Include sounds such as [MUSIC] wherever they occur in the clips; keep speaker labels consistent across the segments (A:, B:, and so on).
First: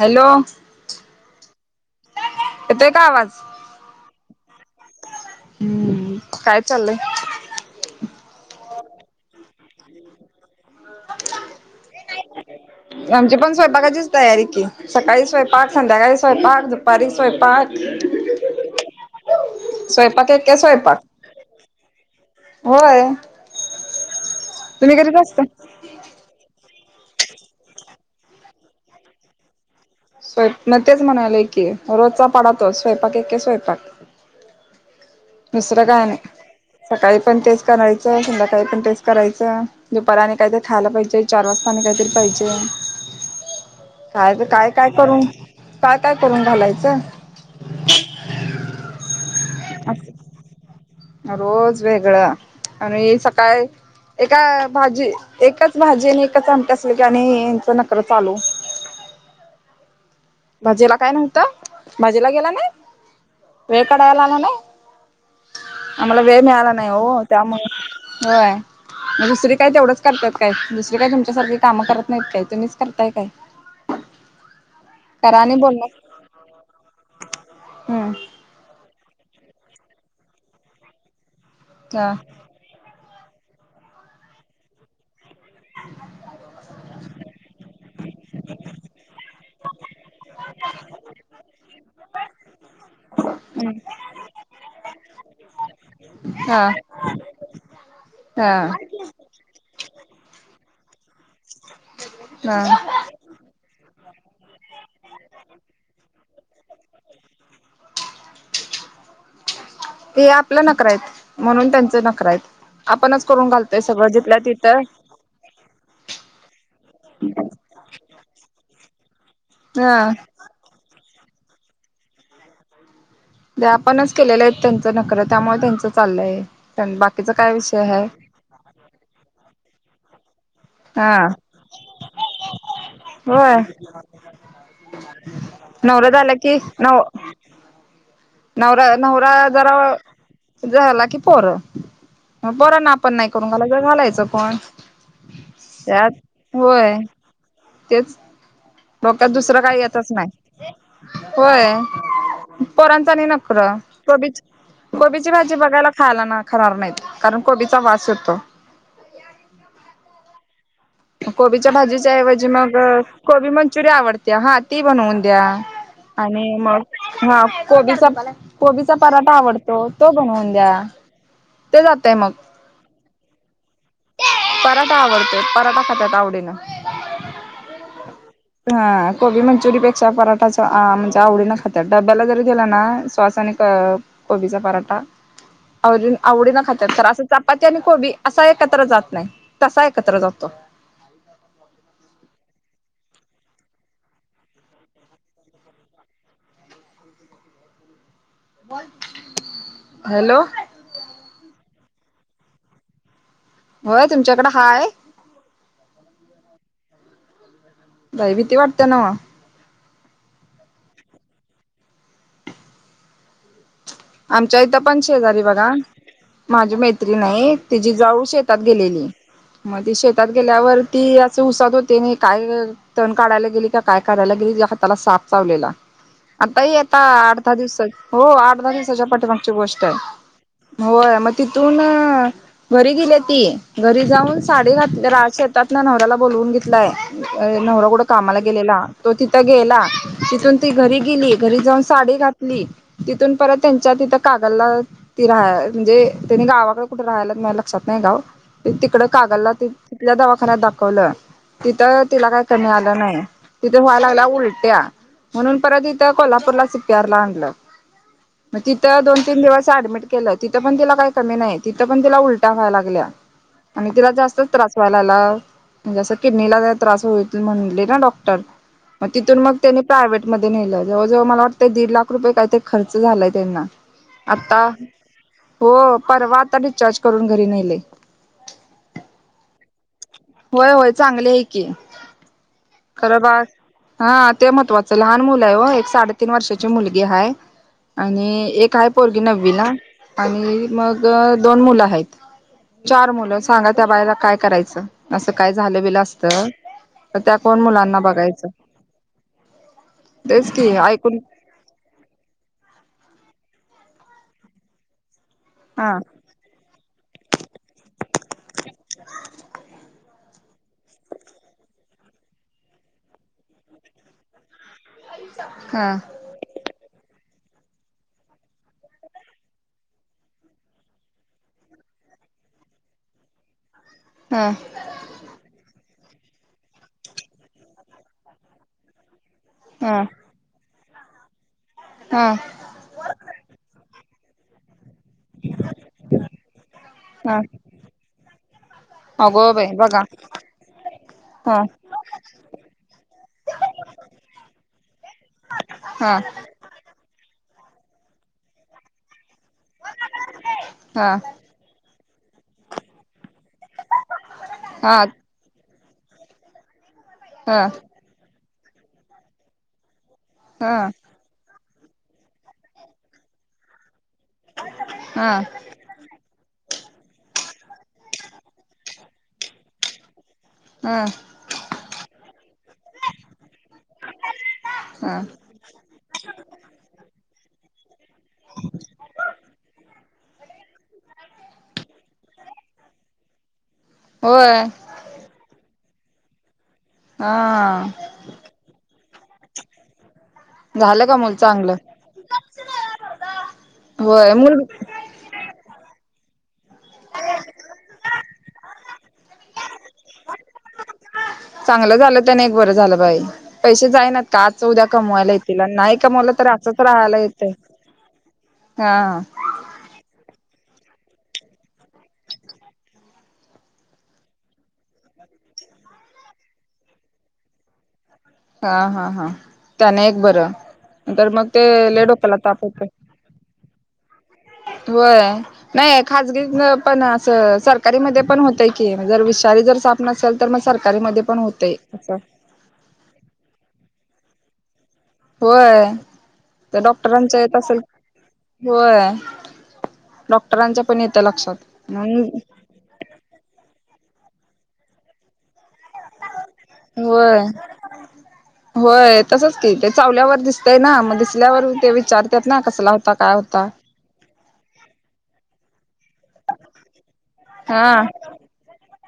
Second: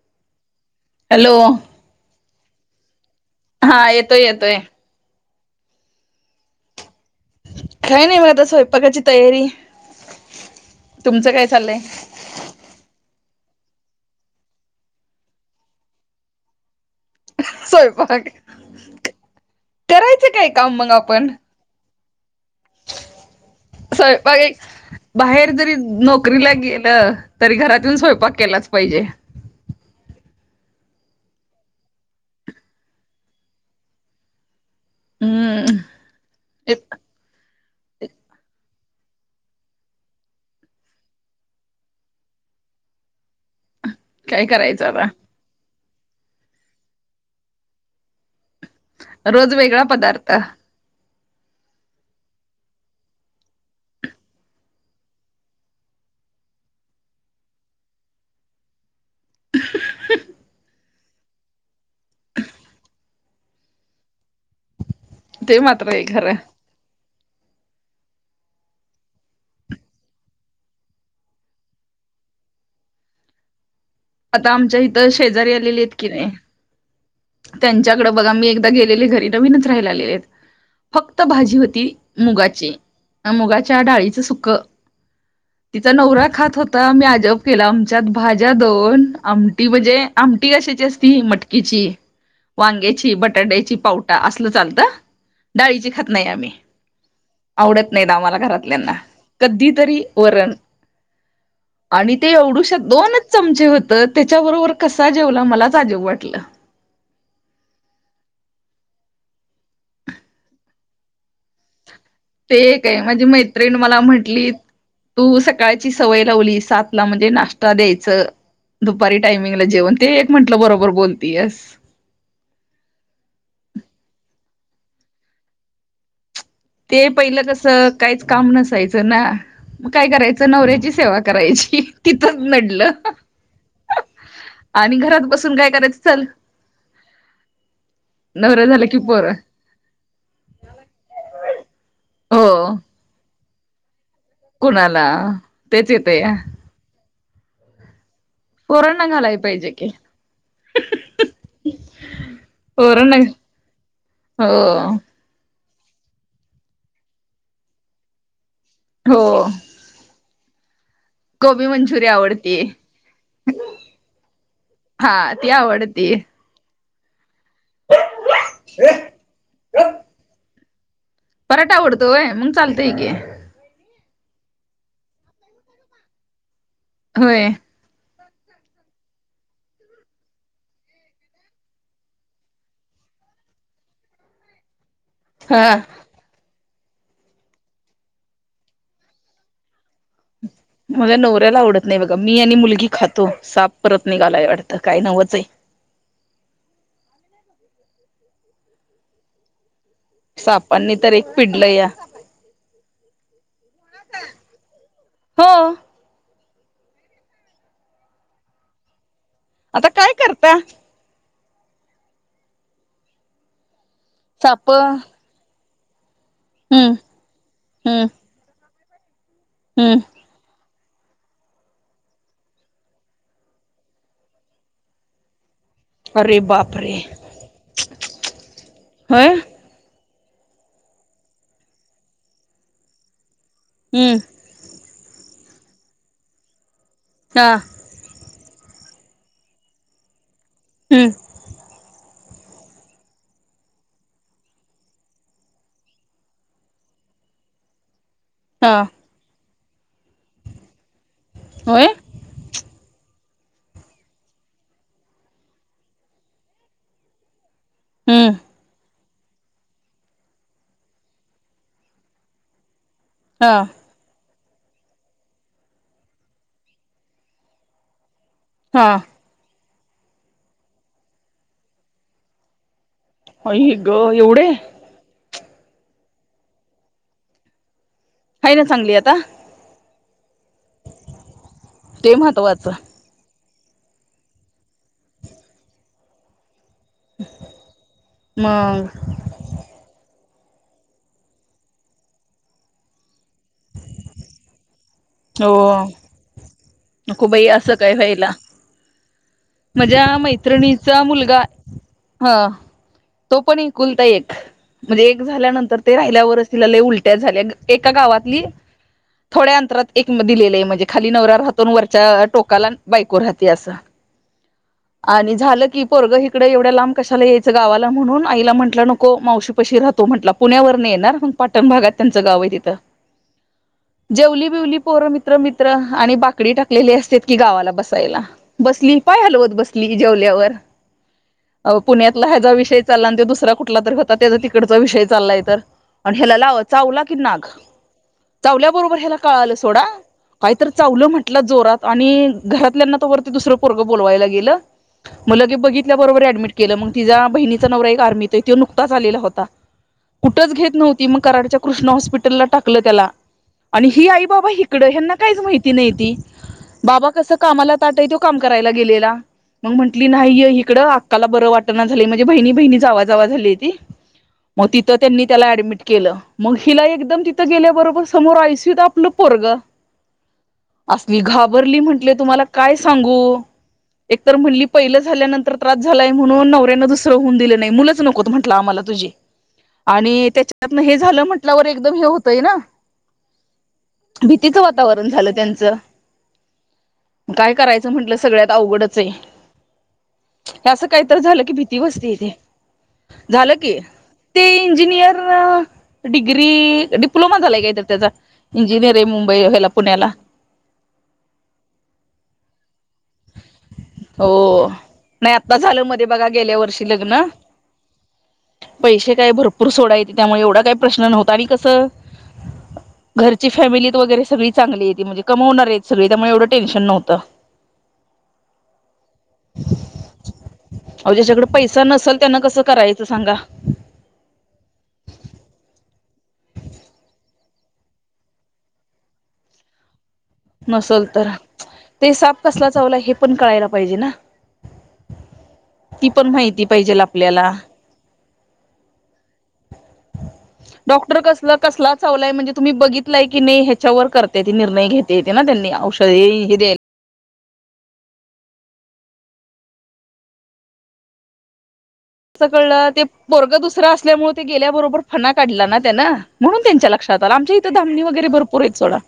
A: Hello
B: hello
A: येतोय का आवाज?
B: हा येतोय येतोय
A: हम्म, काय चाललंय?
B: काही नाही म आता स्वयंपाकाची तयारी. तुमचं काय चाललंय?
A: आमची पण स्वयंपाकाचीच तयारी की सकाळी स्वयंपाक संध्याकाळी स्वयंपाक दुपारी स्वयंपाक
B: स्वयंपाक
A: स्वयंपाक
B: करायचं काय
A: एके
B: काम मग
A: स्वयंपाक
B: आपण?
A: होय
B: स्वयंपाक एक
A: तुम्ही करीत असता
B: बाहेर जरी नोकरीला गे ला तर तरी घरात येऊन स्वयंपाक केलाच पाहिजे.
A: स्वय न तेच म्हणाले की रोजचा पाढा तोच स्वयंपाक एक स्वयंपाक
B: हम्म
A: दुसरं काही नाही सकाळी पण तेच करायचा, संध्याकाळी पण तेच करायचं दुपारी आणि खायला पाहिजे चार वाजता आणि काहीतरी पाहिजे. काय ब काय
B: करायचं
A: काय करू?
B: आता
A: काय-काय करून घालायचं?
B: रोज वेगळा
A: असं
B: पदार्थ.
A: रोज वेगळं आणि सकाळी एका भाजी, एकच भाजी आणि एकच आमट्या असलं की आणि यांचा नकार चालू.
B: ह ह
A: भाजीला काय नव्हतं भाजीला गेला ना वेळ काढायला आला नाय.
B: ते मात्र आहे
A: आम्हाला
B: खरं
A: वेळ मिळाला नाही हो त्यामुळे होय. मग दुसरी काय तेवढंच करतायत काय दुसरी काही तुमच्यासारखं कामं करत नाहीत काय तुम्हीच करताय काय?
B: आता आमच्या हिथ
A: करा
B: शेजारी
A: आणि
B: आलेली आहेत
A: बोलणार
B: की नाही त्यांच्याकडे
A: हम्म
B: बघा मी एकदा गेलेले घरी नवीनच राहियला आलेले आहेत फत भाजी होती
A: हा
B: मुगाची मुगाच्या डाळीचं सुकं तिचा नवरा खात होता मी आजब केला आमच्यात भाज्या देऊन आमटी म्हणजे आमटी कशाची असती मटकीची वांग्याची बटाट्याची पावटा असलं चालतं डाळीची खात नाही आम्ही
A: हा
B: आवडत नाही द आम्हाला
A: हा
B: घरातल्याना कधी तरी वरण
A: ह
B: आणि ते एवढुश्या दोन
A: ते आपलं नकरा आहेत म्हणून त्यांचा न
B: ते काय माझी मैत्रिणी मला
A: जिथल्या
B: म्हंटली
A: तिथं
B: तू सकाळची सवय लावली सात ला म्हणजे नाश्ता द्यायच दुपारी टायमिंगला जेवण
A: हा
B: ते एक म्हटलं बरोबर बोल पी एस
A: द आपणच केलेलं आहेत त्यांचा नकरा त्यामुळे त्यांचा चाललंय. पण
B: ते
A: बाकीचा
B: पहिलं
A: काय विषय
B: कसं
A: आहे
B: काहीच काम नसायचं ना मग काय कराय चं नवऱ्याची
A: हा
B: सेवा करायची तिथच नडलं
A: होय
B: आणि घरात बसून काय करायचं
A: नवरा
B: चल
A: झाला की नव
B: झाला
A: नवरा
B: की पोर
A: नवरा जरा झाला की प मग
B: हो
A: बरं ना आपण नाही करून घालाय घालायचं. पण
B: कुणाला तेच
A: त्यात
B: येतय
A: होय तेच
B: पोरांना
A: डोक्यात
B: घालाय
A: दुसरं
B: पाहिजे
A: काही
B: की
A: येतच नाही होय. पोरांचा
B: पोरांना
A: आणि नकरा
B: हो
A: कोबीची कोबीची भाजी बघायला खायला ना खरार नाहीत कारण कोबीचा वास येतो.
B: हो. गोबी
A: कोबीच्या
B: मंचुरी
A: भाजीच्याऐवजी
B: आवडते
A: मग कोबी मंचुरिया आवडते हा ती
B: हा
A: बनवून द्या.
B: ती आवडते
A: आणि मग हा कोबीचा कोबीचा पराठा आवडतो तो बनवून द्या.
B: पराठा
A: ते
B: आवडतोय
A: जातय मग
B: होय मंग चालतय की,
A: पराठा आवडतो पराठा खात्यात आवडीन.
B: होय.
A: हा कोबी मंचुरीपेक्षा पराठाच आ म्हणजे आवडीन खात्यात डब्याला जरी दीला ना सॉस आणि क कोबीचा पराठा
B: हा
A: अवडी आवडीन खात्यात तर असं चपाती आणि कोबी असा एकत्र जात नाही तसा ए कत्र जातो.
B: मझ्या नवऱ्याला आवत नाय बघा मी आणि मुलगी खात खातो साप परत निघालाय वाटत काय नवच ये.
A: बोल
B: सापांनी तर एक पिडलं या
A: होय तुमच्याकड हाय
B: हो
A: बाई भीती वाटते नव्ह.
B: आता काय करता.
A: आमच्या
B: साप
A: इथं पण
B: हम्म
A: शेजारी बघा माझी मैत्री हाय तिजी
B: हम्म
A: जाऊ शेतात गेलेली म ती
B: हम्म
A: शेतात गेल्यावर ती असं उसात होती नी काय तण काढायला गेली का काय काढायला गेली तिच्या हाताला साप चावलेला.
B: अरे
A: आता ई
B: बापरे
A: आता आठदहा दिवसाची होय आठदहा दिवसाच्या पाठी
B: होय
A: मागची गोष्ट आहे. होय मग तिथून घरी गेल्या ती घरी
B: हम्म
A: जाऊन साडी घात रा शेतातना नवराऱ्याला बोलवून घेतलय
B: हा
A: नवरा कुठं कामाला गेलेला तो तिथ गेला तिथून ती घरी
B: हम्म
A: गेली घरी जाऊन साडी घात ली तिथून परत त्यांच्या तिथं कागलला ती राहा म्हणजे त्यांनी गावाकड कुठ राहायला माझ्या लक्षात नाही गाव ते
B: हा
A: तिकडं कागलला तिथं तिथल्या दवाखान्यात दाखवलं.
B: होय
A: तिथं तिला काय कमी आलं नाही. तिथे व्हायला लागला उलट्या म्हणून परत इथं कोल्हापूरला सि पी आर ला आणलं.
B: हम्म
A: मग तिथं दोन तीन दिवस ऍडमिट केलं तिथ पण तिला काय कमी नाय तिथं पण तिला उलट्या व्हायला लागल्या.
B: हा
A: आणि तिला जास्तचं त्रास व्हायला लागला म्हणजे अस किडनीला त्रास होईत म्हणले ना डॉक्ट टर
B: हा
A: मग तिथून मग त्यांनी प्रायवव्हेट मध्ये नेल जवळ जवळ मला वाटतं दीड लाख रुपये काय तरी खर्च झालाय त्यांना
B: आई ग एवढे
A: आता हो परवा आता डी चार्ज करून घरी नेलय.
B: हाय न चांगली आता.
A: होय होय चांगले आहे की
B: ते महत्वाचं
A: खर बाळ हा ते महत्त्वाचं लहान मुल आहे व एक साडेतीन वर्षा ची मुलगी आहे आणि एक
B: मग
A: आहे पोरगी नववीला. आणि मग दोन मुलं आहेत चार मुलं सांगा त्या बाईला काय करायचं. असं
B: हो
A: काय झालं बिल असत तर
B: नको
A: त्या
B: बाई
A: कोण
B: असं काय
A: मुलांना
B: व्हायला
A: बघायचं.
B: माझ्या
A: तेच की
B: मैत्रिणीचा
A: ऐकून
B: मुलगा ह तो पण एक कुलता एक म्हणजे एक झाल्यानंतर
A: हा
B: ते राहिल्यावरच तिला लय उल ट्या झाल्या एका गावातली थोड्या अंतरात एक दिलेलं आहे म्हणजे खाली नवरा राहतो न वरच्या टोकाला बायको राहते असं आणि झालं की
A: हा
B: पोरग इकड एवढ्या लांब कशाला याय गावाला म्हणून आईला म्हटलं नको मावशी पाशी राहतो म्हटला पुण्यावर येणार मग पाटण भागात त्यांच गाव ये. तिथं जेवली
A: हा
B: बिवली पोरं मित्र मित्र आणि बाकडी टाकलेले असते की गावाला बसायला बसली पाय हलवत बसली की
A: हा
B: जेवल्यावर पुण्यातला हा जा विषय चालला आणि तो दुसरा कुठ ला तर होता त्या तिकडचा विषय चाललाय चावला कि
A: हा
B: नाग चावल्याबरोबर हयाला कळाळ
A: अगो बाई बघा
B: काही तर चावलं म्हटलं
A: हा
B: जोरात आणि घरातल्यांना त वरती दुसरं पोरगं बोलवायला गेलं मग लगे बघितल्या
A: हा
B: बरोबर ऍडमिट केलं मग तिचा बहिणीचा नवरा एक आर्मीत तो नुकताच आलेला होता. कुठच घेत नव्हती
A: हा हा
B: कराडच्या कृष्ण हॉपिटलला टाकल त्याला आणि ही आई बाबा इकडे
A: हा
B: त्यांना इकडे काहीच माहित नव्हतं बाबा कसं कामाला ताठ हाय ती करायला गेलेला मग म्हटली नाही इकडं
A: हा
B: अक्काला बरं वाट बहिणी बहिणी जावा झाल्याती मग तिथे त्याला त्यांनी
A: हा
B: ऍडमिट केलं. हिला एकदम तिथं गेल्याबरोबर समोर आयसीयुत आपल तर आपलं पोरग
A: हा
B: असली घाबरली म्हंटले तुम्हाला काय सांगु एक तर म्हणली पहिलं
A: हा
B: झाल्यानंतर त्रास झालाय म्हणून नवऱ्यानं दुसरं होऊन दिलं नाही मुलंच नकोत म्हटलं आम्हाला तुझे आणि त्याच्यातन हे झालं म्हंटल्यावर एकदम हे होतंय ना भीतीचं
A: होय.
B: वातावरण झालं त्यांचं काय
A: हा
B: करायचं म्हंटलं सगळ्यात अवघडच आहे. असं काहीत
A: का मूल
B: झालं की
A: चांगलं
B: भीती बसते इथे. झालं की
A: होय
B: ते
A: मूल
B: इंजिनियर डिग्री डिप्लोमा झालाय का तर त्याचा इंजिनिअरिंग मुंबई हयाला पुण्याला
A: बा पैसे जायनात का आज
B: हो
A: उद्या कमवायला
B: नाही आत्ता
A: येतील आणि
B: झालं
A: नाही
B: मध्ये बघा
A: कमवलं तर
B: गेल्या
A: असंच
B: वर्षी
A: राहायला
B: लग्न
A: येतं.
B: पैसे काय भरपूर सोडायेत त्यामुळे एवढा काही प्रश्न नव्हता आणि कसं घरची फॅमिलीत वगैरे सगळी चांगली ये म्हणजे कमवणार आहेत सगळी त्यामुळे एवढं टेन्शन नव्हतं.
A: हा हा हा त्याने एक बरं
B: अहो
A: तर
B: ज्याच्याकडे
A: मग ते
B: पैसा
A: लय
B: नसेल
A: डोक्याला
B: त्यांना कसं
A: ताप होते
B: करायचं सांगा
A: होय नाही खजगी पण असं सरकारी मध्ये पण होतय की जर वि सरकारी नसेल तर मग सरकार
B: नसल
A: मध्ये
B: तर
A: पण होत
B: ते
A: असं
B: साप कसला चावला हे पण कळायला पाहिजे ना
A: होय
B: ती पण माहिती
A: तर
B: पाहिजेल
A: डॉक्टरांच्या
B: आपल्याला
A: येत असेल होय डॉक्टरांच्या पण
B: डॉक्टर
A: येत्या
B: कसं कसला
A: लक्षात
B: चावलाय म्हणजे तुम्ही बघितलाय की नाही ह्याच्यावर करतात निर्णय घेत येते ना त्यांनी औषधी हे दयायला
A: होय होय तसच कि ते चावल्यावर दिसतय ना मग दिसल्यावर ते
B: असं
A: विचारतात ना
B: कळलं
A: कसला
B: ते
A: होता काय
B: पोरग
A: होता
B: दुसरा असल्यामुळे ते गेल्याबरोबर फना काढला ना त्यानं म्हणून त्यांच्या लक्षात आमच्या इथं
A: हा
B: धामणी वैगरे भरपूर आहेत सोडा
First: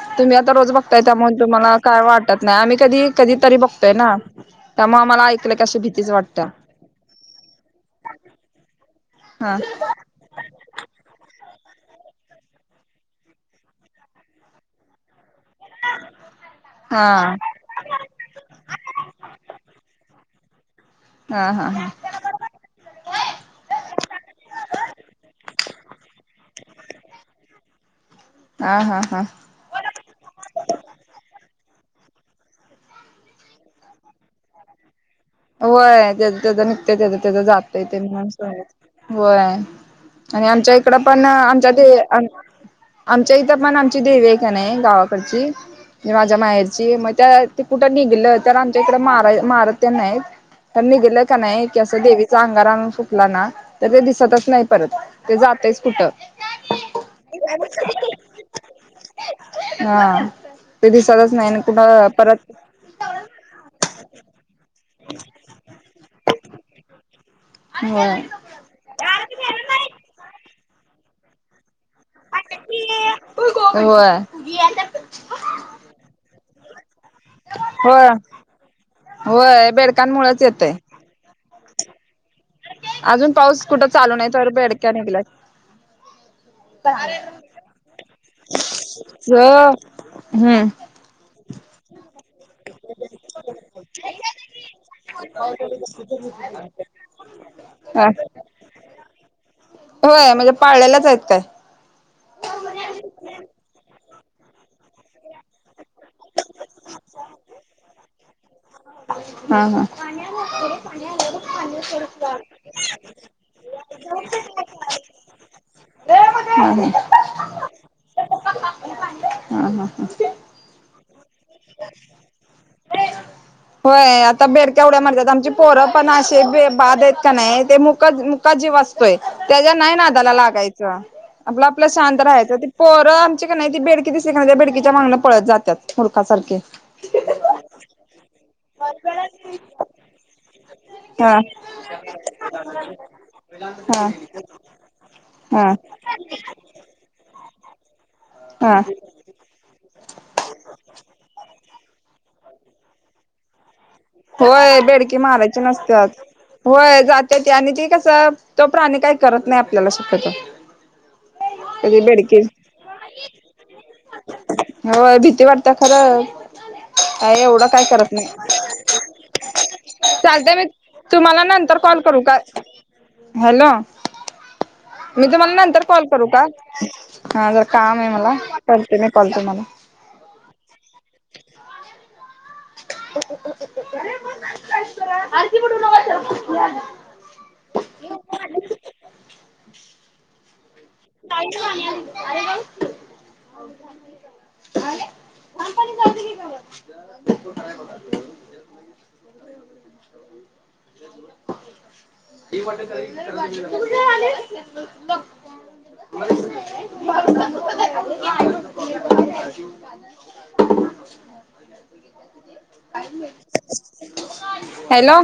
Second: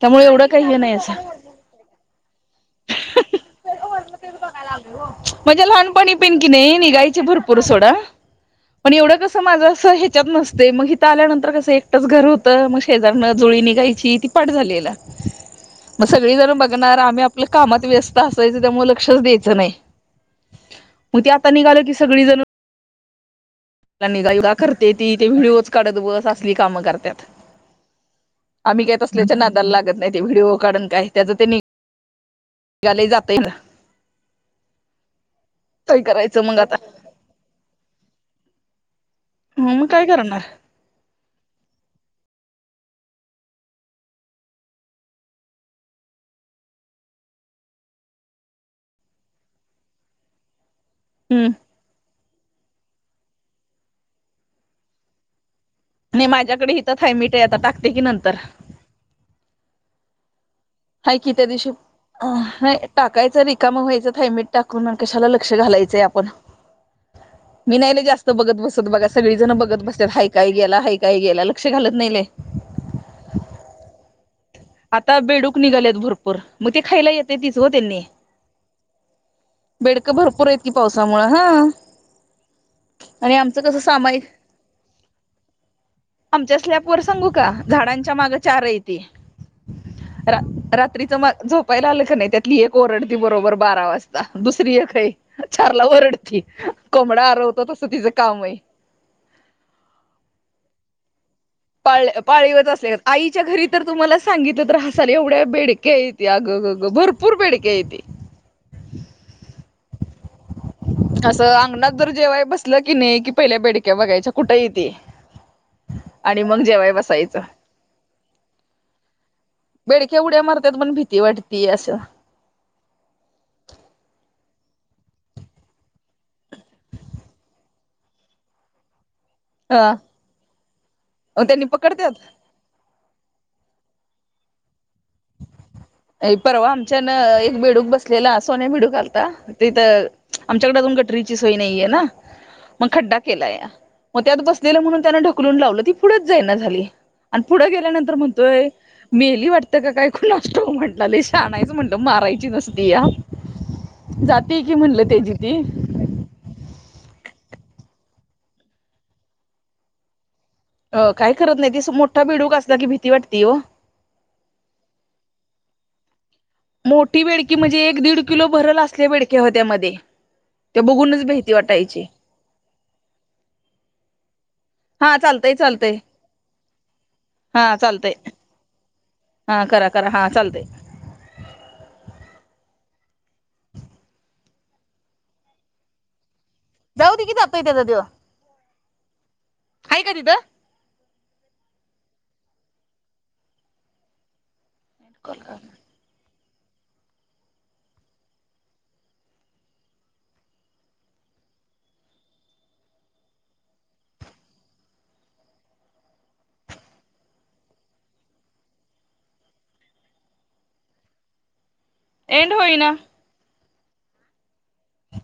B: त्यामुळे
A: तुम्ही
B: एवढं
A: आता
B: काही
A: रोज
B: हे नाही
A: बघताय त्या
B: असं
A: म्हणून तुम्हाला काय वाटतं नाही आम्ही कधी कधी तरी बघतोय ना? त्यामुळे आम्हाला ऐकलं की
B: म्हणजे
A: अशी भीतीच
B: लहानपणी पिन
A: वाटत्या
B: की नाही निघायची भरपूर सोडा पण एवढं कसं
A: हा
B: माझं असं ह्याच्यात नसते मग इथं आल्यानंतर कसं एकटच घर होत मग शेजारनं जुळी निघायची ती पाठ झालीला मग सगळी जण बघणार आम्ही
A: हा
B: आपल्या कामात व्यस्त असायचं त्यामुळे लक्षच द्यायचं नाही मग ते आता
A: हा हा
B: निघाल की सगळी जण आपला निगायुगा करते ती ते व्हिडिओच काढत बस असली कामं करतात
A: हा हा
B: आम्ही काय
A: हा हा
B: तसल्याच्या नादाला लागत नाही ते व्हिडिओ काढून काय त्याच ते निघाले जात
A: होय त्याच त्याच निघतय त्याच त्याच जात येत म्हणून होय
B: मग काय करणार
A: आणि आमच्या इकडं पण आमच्या ते आमच्या इथं पण आमची देवी आहे का नाही गावाकडची म्हणजे माझ्या माहेरची मग त्या ते कुठं निघलं तर आमच्या इकडं मार मारत त्यां नाहीत निघल कि
B: हम्म
A: नाही असं देवी अंगारा आनुन फुकला ना तर ते दिसतच नाही परत ते जातेच
B: नाही माझ्याकडे इथं इथेच मिठ आहे आता टाकते कि नंतर
A: हा. ते
B: हाय कि
A: दिसतच
B: त्या
A: नाही
B: दिवशी
A: कुठं परत
B: टाकायचं रिकाम व्हायचं थाैमीट टाकून कशाला लक्ष घालायचंय आपण. मी नाही
A: होय
B: जास्त बघत बसत बघा सगळीजण बघत बसतात हय काय गेला हय काय गेला लक्ष घालत नाही लइ
A: होय
B: आता बेडूक निघालेत भरपूर. मग ते खायला येते तिच हो त्यांनी
A: होय होय
B: बेडकं
A: बेडकांमुळेच
B: भरपूरेत की
A: येतय
B: पावसामुळे ह.
A: अजून पाऊस कुठं चालू
B: सामायिक
A: नाही तर अ बेडक्या निघलय.
B: आमच्या स्लॅप वर सांगू का झाडांच्या माग चारेयती.
A: सठ [INAUDIBLE]
B: रात्रीच मग झोपायला आलं का नाही त्यातली एक ओरडती बरोबर बारा वाजता दुसरी एक खही. आरवतो तसं
A: ह
B: तिचं काम आहे
A: [INAUDIBLE] होय म्हणजे पाळलेलाच मरत.
B: पाळ पाळीवच असले आईच्या घरी तर तुम्हाला सांगितल तर हसाल एवढ्या बेडक्या येत अगं गग भरपूर बेडक्या येत.
A: हा ह.
B: असं अंगणात जर जेव्हाय बसलं की नाही कि पहिल्या बेडक्या बघायच्या कुठेय ते. आणि मग
A: हा हा
B: जेवाय बसायचं.
A: हा हा हा
B: बेडक्या उड्या मारतात पण भीती वाटती जास्त.
A: होय आता बेडक्या उढ्या मारतात आमची पोरं पण असे बाधेत का नाही ते मुक मुका जीव अतोय. त्याच्या
B: हा
A: नाही नादाला लागायचं
B: मग त्यांनी
A: आपलं आपलं शांत
B: पकडतात
A: राहायच ती पोरं आमची का नाही ती बेड कि सक भिडची [UNINTELLIGIBLE]
B: अ परवा आमच्यान एक बेडूक बसलेलास सोन्या बेडूक आलता तिथ आमच्याकडे अजून गटरीची
A: हा
B: सोय नाहीये ना. मग खड्डा केलाय
A: हा
B: मग त्यात बसलेलं म्हणून त्यान ढकलून
A: हा
B: लावलं ती पुढेच जाईना झाली. आण पुढं गेल्यानंतर म्हणतोय
A: हा
B: मेली वाटतं काय कुणास ठाऊक म्हटला लई शानायेचं म्हणत मारायची नसती या. जाते की
A: होय
B: म्हणलं
A: बेडकी
B: त्याची ती
A: मारायचे नसतात. होय जात आणि ते कस तो प्राणी काही करत नाही आपल्याला शक्यतो.
B: अ काय करत नाही ति
A: कधी
B: मोठा
A: बेडकी
B: बिडूक असला की भीती वाटती ओ.
A: हो भीती वाटत खरं.
B: मोठी
A: काय
B: बेडकी म्हणजे एक दीड किलो भरल असले बेडकी.
A: चालते मी तुम्हाला
B: भीती
A: नंतर कॉल
B: वाटायची
A: करू का? हॅलो.
B: हा
A: मी तुम्हाला
B: चालतंय
A: नंतर
B: चालतंय
A: कॉल करू का? हा जर कामे मला. करते मी कॉल
B: हा
A: तुम्हाला
B: करा करा हा चालते.
A: आ [UNINTELLIGIBLE] पठ न वा
B: जाऊ दे कि जातो त्याच्या तो आहे का तिथं.
A: काय अरेव [UNINTELLIGIBLE] अरे का [UNINTELLIGIBLE]
B: [INAUDIBLE]
A: वा आ [UNINTELLIGIBLE] [UNINTELLIGIBLE] [INAUDIBLE]
B: एंड होई ना.
A: हॅलो.